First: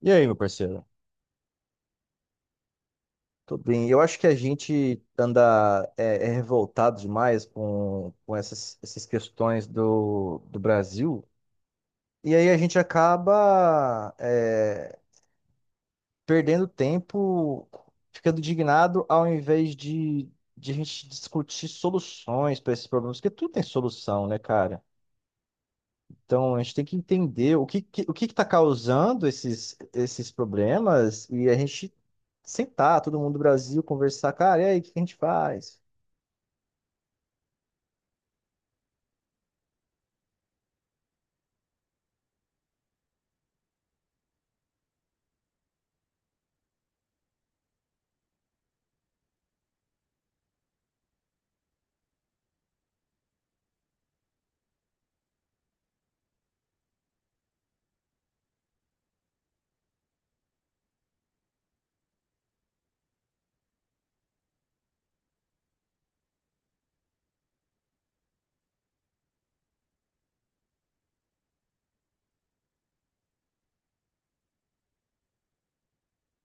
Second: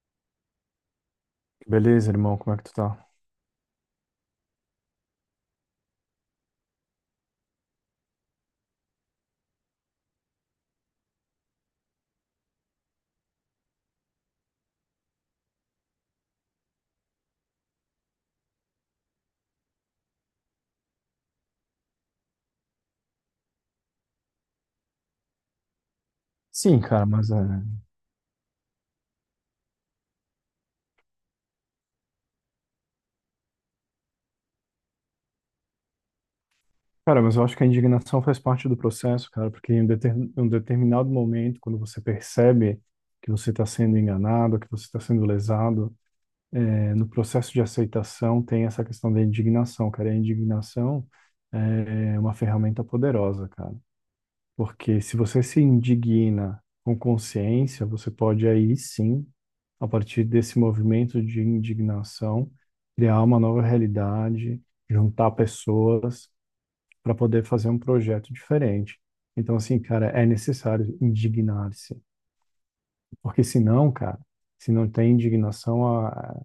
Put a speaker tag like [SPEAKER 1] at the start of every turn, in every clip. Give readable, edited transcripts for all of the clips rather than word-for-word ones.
[SPEAKER 1] E aí, meu parceiro?
[SPEAKER 2] Beleza, irmão, como é que tu tá?
[SPEAKER 1] Tudo bem? Eu acho que a gente anda é revoltado demais com essas questões do Brasil. E aí a gente acaba perdendo tempo, ficando indignado, ao invés de a gente discutir soluções para esses problemas, porque tudo tem solução, né, cara? Então, a gente
[SPEAKER 2] Sim,
[SPEAKER 1] tem que
[SPEAKER 2] cara, mas é...
[SPEAKER 1] entender o que está causando esses problemas e a gente sentar, todo mundo do Brasil, conversar, cara, e aí, o que que a gente faz?
[SPEAKER 2] Cara, mas eu acho que a indignação faz parte do processo, cara, porque em um determinado momento, quando você percebe que você está sendo enganado, que você está sendo lesado, é, no processo de aceitação tem essa questão da indignação, cara. E a indignação é uma ferramenta poderosa, cara. Porque se você se indigna com consciência, você pode aí sim, a partir desse movimento de indignação, criar uma nova realidade, juntar pessoas para poder fazer um projeto diferente. Então, assim, cara, é necessário indignar-se. Porque senão, cara, se não tem indignação, a,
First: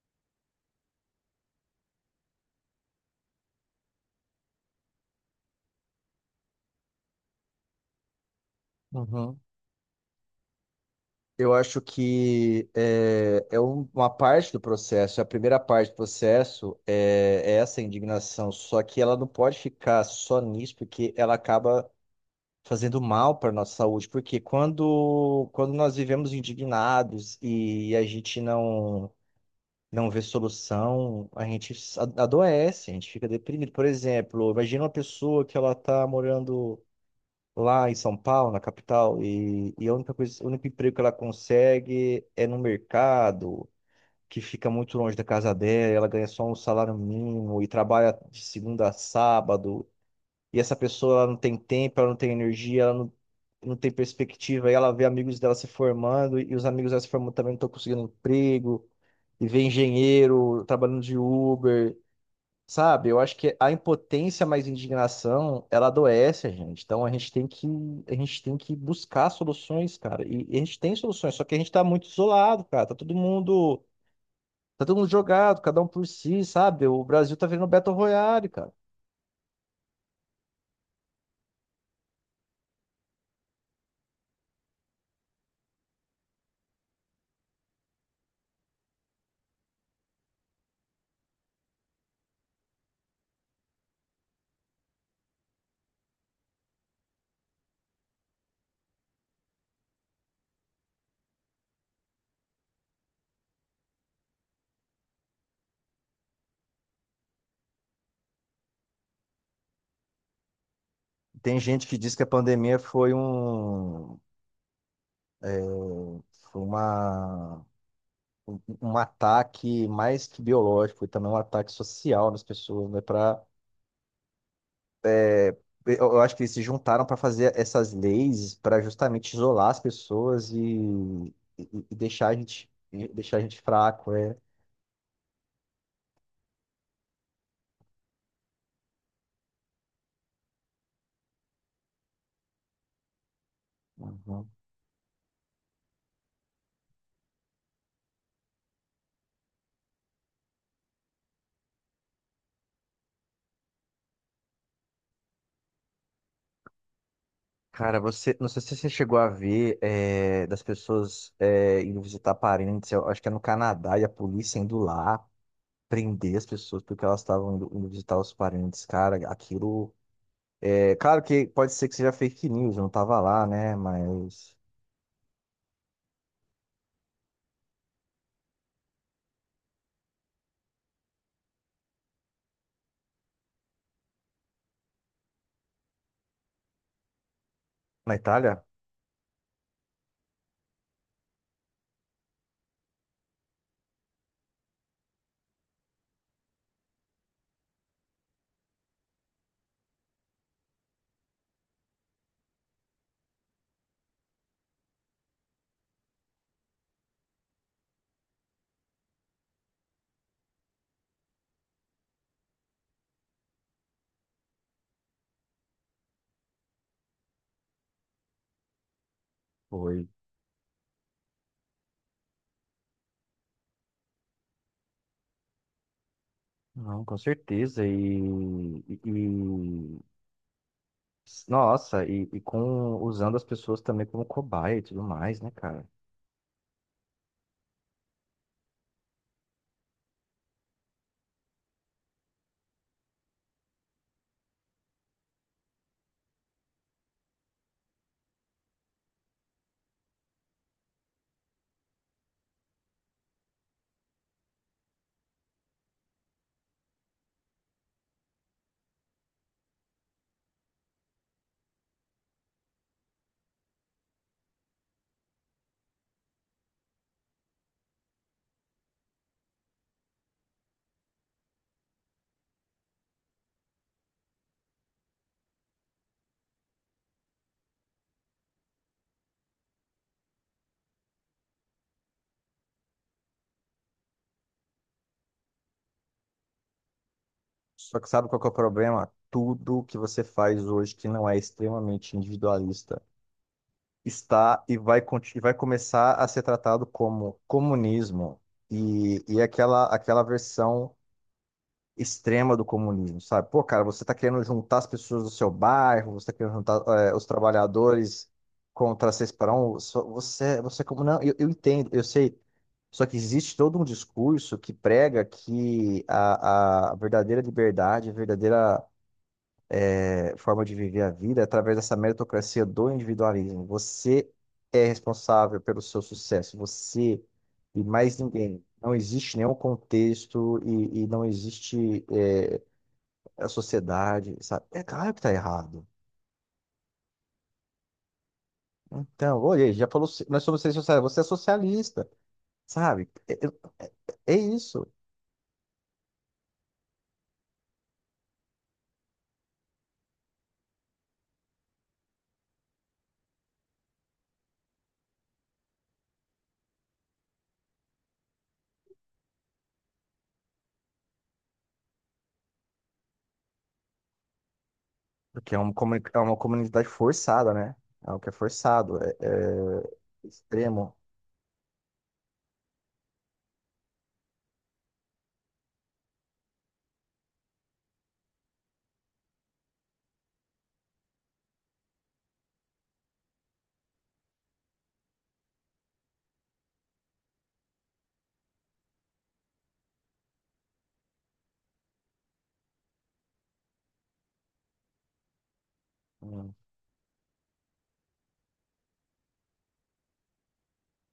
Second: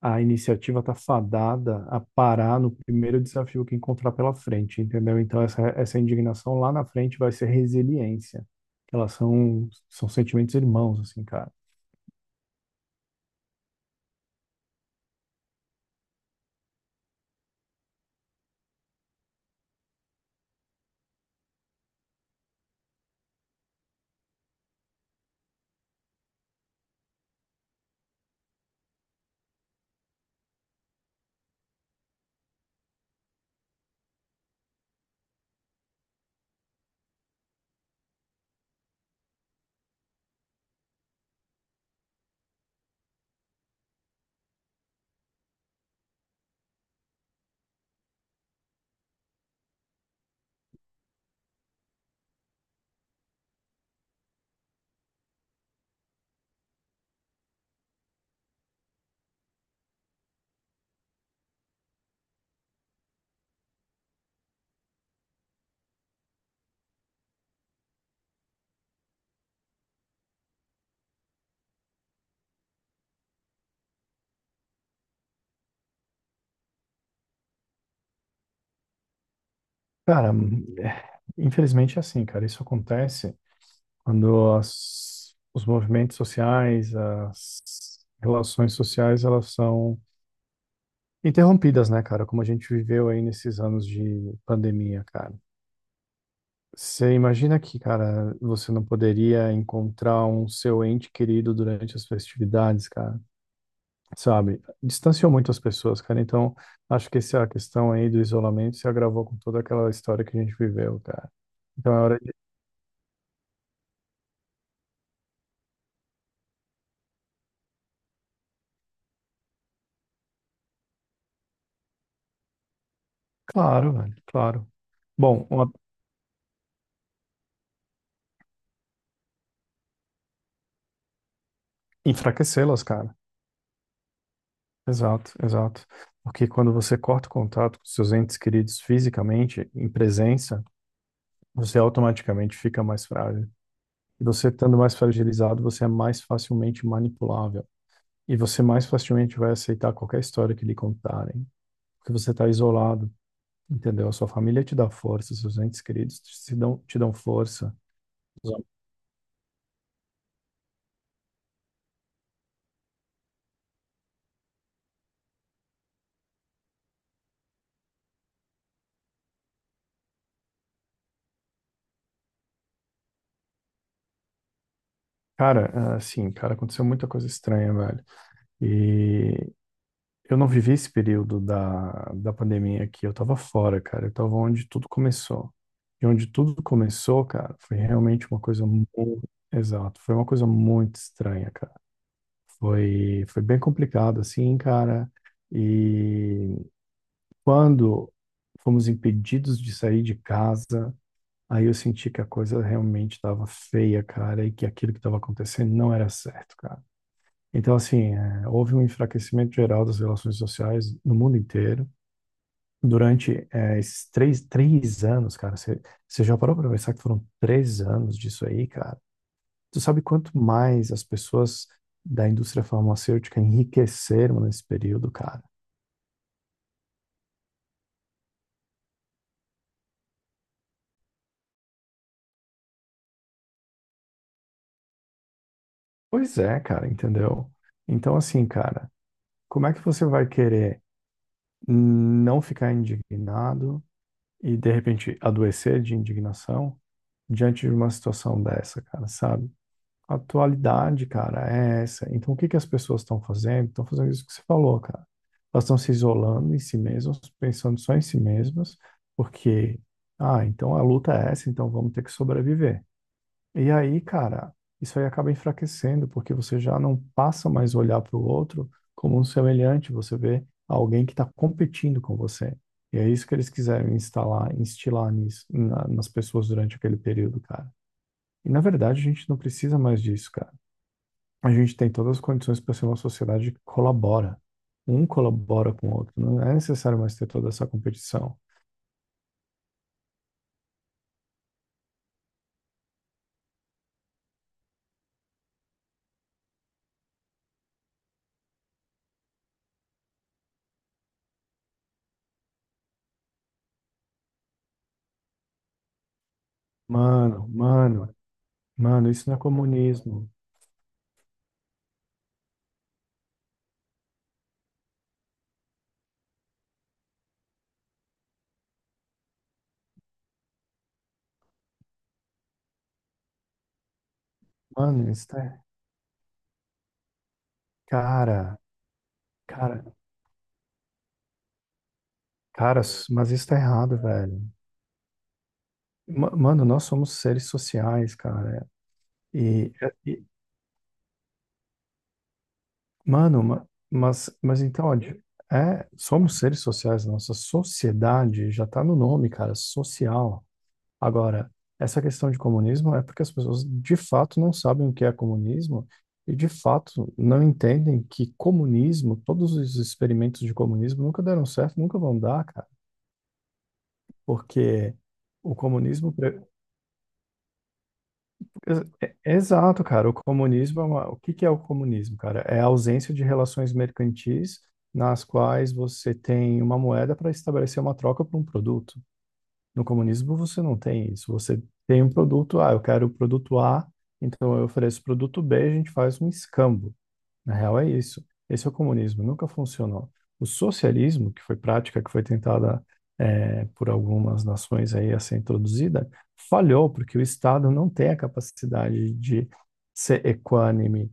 [SPEAKER 2] a iniciativa está fadada a parar no primeiro desafio que encontrar pela frente, entendeu? Então, essa indignação lá na frente vai ser resiliência. Elas
[SPEAKER 1] Uhum.
[SPEAKER 2] são sentimentos irmãos, assim, cara.
[SPEAKER 1] Eu acho que uma parte do processo, a primeira parte do processo é essa indignação, só que ela não pode ficar só nisso, porque ela acaba fazendo mal para nossa saúde, porque quando nós vivemos indignados e a gente não vê solução, a gente adoece, a gente fica deprimido. Por exemplo, imagina uma pessoa que ela tá morando lá em São Paulo, na capital, e a única coisa, o único emprego que ela consegue é no mercado, que fica muito longe da casa dela, ela ganha só um salário mínimo e trabalha de segunda a sábado. E essa pessoa ela não tem tempo, ela não tem energia, ela não, não tem perspectiva. E ela vê amigos dela se formando e os amigos dela se formando também não estão conseguindo emprego e ver engenheiro trabalhando de Uber, sabe? Eu acho que a impotência mais indignação, ela adoece a gente. Então a gente tem que buscar soluções, cara. E a gente tem soluções, só que a gente tá muito isolado, cara. Tá todo mundo jogado, cada um por si, sabe? O Brasil tá virando Battle Royale, cara.
[SPEAKER 2] Cara, é, infelizmente é assim, cara. Isso acontece quando os movimentos sociais, as relações sociais, elas são interrompidas, né, cara? Como a gente viveu aí nesses anos de pandemia, cara. Você imagina que, cara, você não poderia encontrar um seu ente querido durante as festividades, cara, sabe? Distanciou muito as pessoas, cara. Então, acho que essa questão aí do isolamento se agravou com toda aquela história que a gente viveu, cara.
[SPEAKER 1] Tem gente
[SPEAKER 2] Então
[SPEAKER 1] que
[SPEAKER 2] é
[SPEAKER 1] diz
[SPEAKER 2] hora
[SPEAKER 1] que a
[SPEAKER 2] de.
[SPEAKER 1] pandemia foi uma um um ataque mais que biológico, e também um ataque social nas pessoas, né, para
[SPEAKER 2] Claro, velho, claro. Bom,
[SPEAKER 1] eu acho que eles se juntaram para fazer essas leis para justamente isolar as pessoas e deixar a gente
[SPEAKER 2] enfraquecê-las,
[SPEAKER 1] e
[SPEAKER 2] cara.
[SPEAKER 1] deixar a gente fraco, é.
[SPEAKER 2] Exato, exato. Porque quando você corta o contato com seus entes queridos fisicamente, em presença, você automaticamente fica mais frágil. E você
[SPEAKER 1] Uhum.
[SPEAKER 2] estando mais fragilizado, você é mais facilmente manipulável. E você mais facilmente vai aceitar qualquer história que lhe contarem, porque você está isolado, entendeu? A sua família te dá força, seus entes queridos te dão força.
[SPEAKER 1] Cara, você, não sei se você chegou a ver das pessoas indo visitar parentes, eu acho que é no Canadá, e a polícia indo lá prender as pessoas porque elas estavam indo visitar os parentes, cara, aquilo. É, claro que pode ser que seja fake news, eu não tava lá, né, mas.
[SPEAKER 2] Cara, assim, cara, aconteceu muita coisa estranha, velho. E eu não vivi esse período da pandemia aqui, eu tava fora, cara, eu tava onde tudo começou. E onde tudo começou, cara, foi
[SPEAKER 1] Na
[SPEAKER 2] realmente uma
[SPEAKER 1] Itália?
[SPEAKER 2] coisa muito, exato, foi uma coisa muito estranha, cara. Foi, foi bem complicado, assim, cara. E quando fomos impedidos de sair de casa, aí eu senti que a coisa realmente estava feia, cara, e que aquilo que estava acontecendo não era certo, cara. Então, assim, é, houve um enfraquecimento geral das relações sociais no mundo inteiro. Durante, é, esses três anos, cara, você já parou para pensar que foram três anos disso aí, cara? Tu sabe
[SPEAKER 1] Foi.
[SPEAKER 2] quanto mais as pessoas da indústria farmacêutica enriqueceram nesse período, cara?
[SPEAKER 1] Não, com certeza. Nossa, e com usando as pessoas também como cobaia e tudo mais, né, cara?
[SPEAKER 2] Pois é, cara, entendeu? Então, assim, cara, como é que você vai querer não ficar indignado e, de repente, adoecer de indignação diante de uma situação dessa, cara, sabe? A atualidade, cara, é essa. Então, o que que as pessoas estão fazendo? Estão fazendo isso que você falou, cara. Elas estão se isolando em si mesmas, pensando só em si mesmas, porque, ah, então a luta é essa, então vamos ter que sobreviver. E aí, cara, isso aí acaba enfraquecendo, porque você já não passa mais a olhar para o outro como um semelhante, você vê alguém que está competindo com você. E é isso que eles quiseram instalar, instilar nisso, nas pessoas durante aquele período, cara. E na verdade, a gente não precisa mais disso, cara, a gente tem todas as condições para ser uma sociedade que colabora. Um colabora com o outro. Não é necessário mais ter toda essa
[SPEAKER 1] Só que sabe qual
[SPEAKER 2] competição.
[SPEAKER 1] que é o problema? Tudo que você faz hoje que não é extremamente individualista está e vai, conti- e vai começar a ser tratado como comunismo. Aquela versão extrema do comunismo, sabe? Pô, cara, você tá querendo juntar as pessoas do seu bairro, você tá querendo juntar os
[SPEAKER 2] Mano, mano,
[SPEAKER 1] trabalhadores
[SPEAKER 2] mano,
[SPEAKER 1] contra
[SPEAKER 2] isso
[SPEAKER 1] seis
[SPEAKER 2] não é
[SPEAKER 1] para um,
[SPEAKER 2] comunismo.
[SPEAKER 1] você, você é como não, eu, entendo, eu sei, só que existe todo um discurso que prega que a verdadeira liberdade, forma de viver a vida é através dessa meritocracia do individualismo. Você é
[SPEAKER 2] Mano, isso
[SPEAKER 1] responsável
[SPEAKER 2] tá.
[SPEAKER 1] pelo seu sucesso, você e mais
[SPEAKER 2] Cara,
[SPEAKER 1] ninguém. Não existe nenhum
[SPEAKER 2] cara,
[SPEAKER 1] contexto e não existe
[SPEAKER 2] cara, mas
[SPEAKER 1] é
[SPEAKER 2] isso
[SPEAKER 1] a
[SPEAKER 2] tá errado,
[SPEAKER 1] sociedade,
[SPEAKER 2] velho.
[SPEAKER 1] sabe? É claro que tá errado.
[SPEAKER 2] Mano, nós somos seres sociais, cara.
[SPEAKER 1] Então, olha,
[SPEAKER 2] E,
[SPEAKER 1] ele já falou,
[SPEAKER 2] e-
[SPEAKER 1] nós somos seres sociais, você é socialista, sabe?
[SPEAKER 2] mano, ma- mas,
[SPEAKER 1] É, é
[SPEAKER 2] mas
[SPEAKER 1] isso.
[SPEAKER 2] então, ó, é, somos seres sociais. Nossa sociedade já tá no nome, cara, social. Agora, essa questão de comunismo é porque as pessoas de fato não sabem o que é comunismo e de fato não entendem que comunismo, todos os experimentos de comunismo nunca deram certo, nunca vão dar, cara. Porque
[SPEAKER 1] Porque
[SPEAKER 2] o
[SPEAKER 1] é uma,
[SPEAKER 2] comunismo.
[SPEAKER 1] é uma comunidade forçada, né? É algo que é forçado,
[SPEAKER 2] Exato, cara. O
[SPEAKER 1] é
[SPEAKER 2] comunismo é
[SPEAKER 1] extremo,
[SPEAKER 2] uma... O que que é o comunismo, cara? É a ausência de relações mercantis nas quais você tem uma moeda para estabelecer uma troca por um produto. No comunismo você não tem isso. Você tem um produto A, eu quero o produto A, então eu ofereço o produto B, a gente faz um escambo. Na real é isso. Esse é o comunismo, nunca funcionou. O socialismo, que foi prática que foi tentada é, por algumas nações aí a ser introduzida,
[SPEAKER 1] hum,
[SPEAKER 2] falhou porque o Estado não tem a capacidade de ser equânime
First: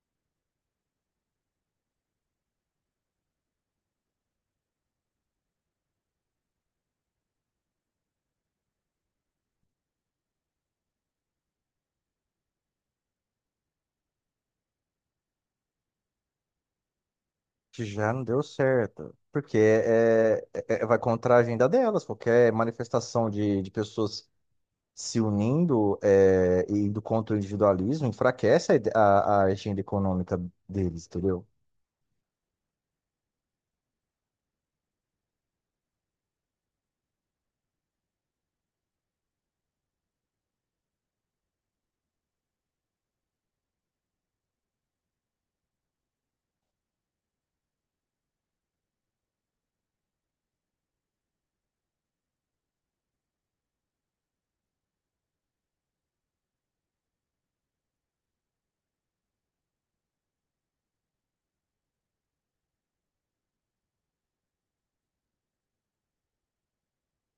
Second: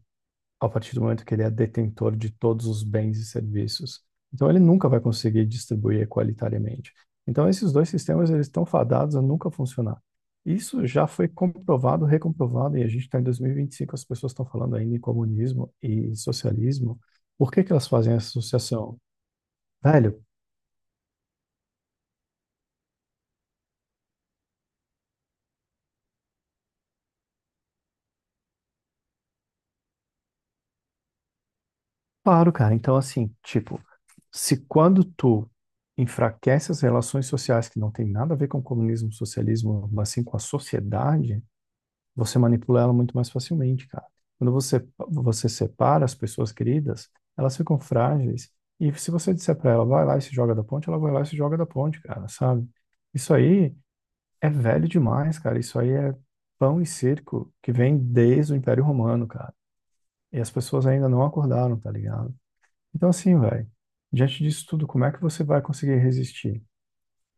[SPEAKER 2] a partir do momento que ele é detentor de todos os bens e serviços. Então ele nunca vai conseguir distribuir equalitariamente. Então esses dois sistemas eles estão fadados a nunca funcionar. Isso já foi comprovado, recomprovado, e a gente está em 2025, as pessoas estão falando ainda em comunismo e socialismo. Por que que
[SPEAKER 1] que
[SPEAKER 2] elas
[SPEAKER 1] já
[SPEAKER 2] fazem
[SPEAKER 1] não
[SPEAKER 2] essa
[SPEAKER 1] deu
[SPEAKER 2] associação?
[SPEAKER 1] certo. Porque
[SPEAKER 2] Velho,
[SPEAKER 1] vai contra a agenda delas, qualquer manifestação de pessoas se unindo e indo contra o individualismo enfraquece a agenda econômica deles, entendeu?
[SPEAKER 2] claro, cara. Então, assim, tipo, se quando tu enfraquece as relações sociais, que não tem nada a ver com comunismo, socialismo, mas sim com a sociedade, você manipula ela muito mais facilmente, cara. Quando você, você separa as pessoas queridas, elas ficam frágeis. E se você disser para ela, vai lá e se joga da ponte, ela vai lá e se joga da ponte, cara, sabe? Isso aí é velho demais, cara. Isso aí é pão e circo que vem desde o Império Romano, cara. E as pessoas ainda não acordaram, tá ligado? Então, assim, velho, diante disso tudo, como é que você vai conseguir resistir?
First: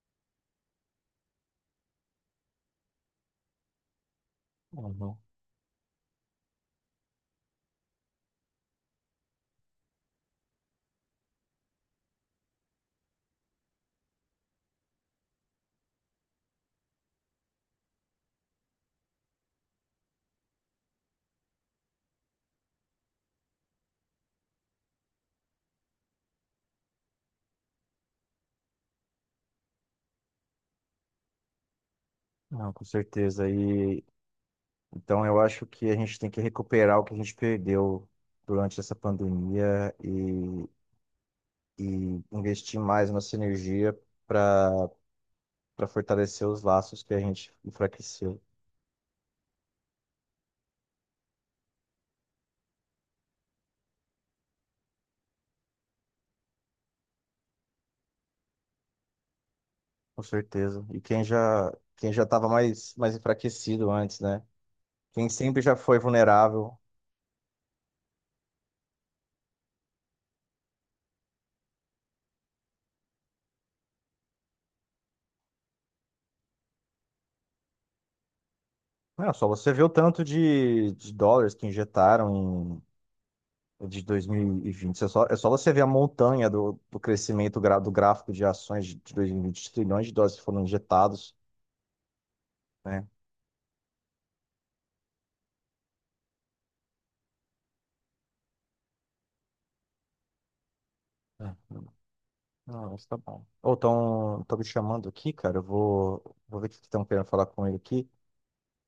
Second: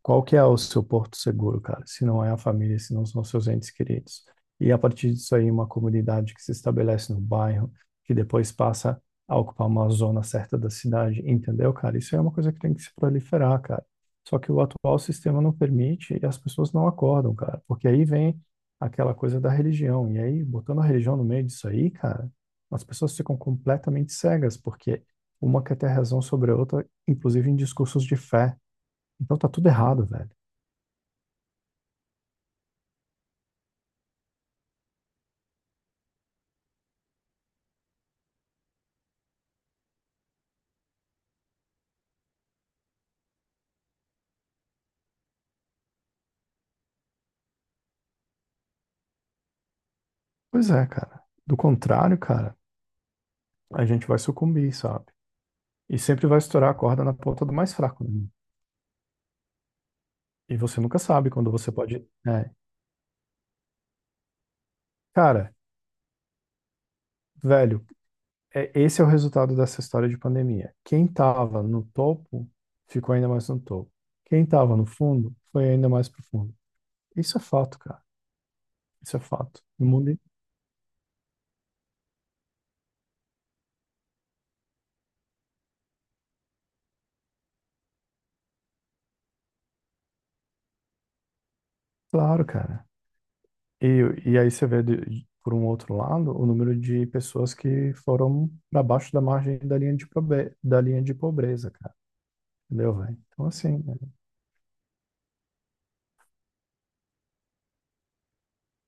[SPEAKER 2] Qual que é o seu porto seguro, cara? Se não é a família, se não são seus entes queridos. E a partir
[SPEAKER 1] Uhum.
[SPEAKER 2] disso aí, uma comunidade que se estabelece no bairro, que depois passa a ocupar uma zona certa da cidade, entendeu, cara? Isso é uma coisa que tem que se proliferar, cara. Só que o atual sistema não permite e as pessoas não acordam, cara. Porque aí vem aquela coisa da religião. E aí, botando a religião no meio disso aí, cara, as pessoas ficam completamente cegas, porque uma quer ter razão sobre a outra, inclusive em discursos de fé. Então tá tudo errado, velho.
[SPEAKER 1] Não, com certeza. E então eu acho que a gente tem que recuperar o que a gente perdeu durante essa pandemia e investir mais nossa energia para para fortalecer os laços que a gente enfraqueceu.
[SPEAKER 2] Pois é, cara. Do contrário, cara, a gente vai sucumbir, sabe? E sempre vai estourar a corda na ponta do mais fraco, né?
[SPEAKER 1] Com
[SPEAKER 2] E você
[SPEAKER 1] certeza.
[SPEAKER 2] nunca
[SPEAKER 1] E
[SPEAKER 2] sabe quando você pode.
[SPEAKER 1] quem já estava
[SPEAKER 2] É.
[SPEAKER 1] mais enfraquecido antes, né? Quem
[SPEAKER 2] Cara,
[SPEAKER 1] sempre já foi vulnerável.
[SPEAKER 2] velho, é, esse é o resultado dessa história de pandemia. Quem tava no topo ficou ainda mais no topo. Quem tava no fundo foi ainda mais pro fundo. Isso é fato, cara. Isso é
[SPEAKER 1] Olha só,
[SPEAKER 2] fato.
[SPEAKER 1] você vê
[SPEAKER 2] No
[SPEAKER 1] o
[SPEAKER 2] mundo,
[SPEAKER 1] tanto de dólares que injetaram de 2020. É só você ver a montanha do crescimento do gráfico de ações de 2020, os trilhões de dólares que foram injetados,
[SPEAKER 2] claro, cara.
[SPEAKER 1] né?
[SPEAKER 2] E, e aí você vê, por um outro lado, o número de pessoas que foram para baixo da margem da linha de pobreza,
[SPEAKER 1] É.
[SPEAKER 2] cara. Entendeu,
[SPEAKER 1] Não, isso
[SPEAKER 2] velho?
[SPEAKER 1] tá bom.
[SPEAKER 2] Então,
[SPEAKER 1] Ou
[SPEAKER 2] assim, né?
[SPEAKER 1] estão me chamando aqui, cara. Vou ver o que estão querendo falar com ele aqui.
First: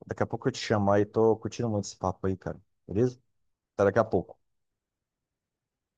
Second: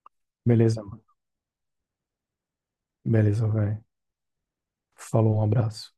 [SPEAKER 1] Daqui a pouco eu te
[SPEAKER 2] Beleza,
[SPEAKER 1] chamo
[SPEAKER 2] mano.
[SPEAKER 1] aí. Tô curtindo muito esse papo aí, cara. Beleza?
[SPEAKER 2] Beleza, velho.
[SPEAKER 1] Até daqui a pouco.
[SPEAKER 2] Falou, um abraço.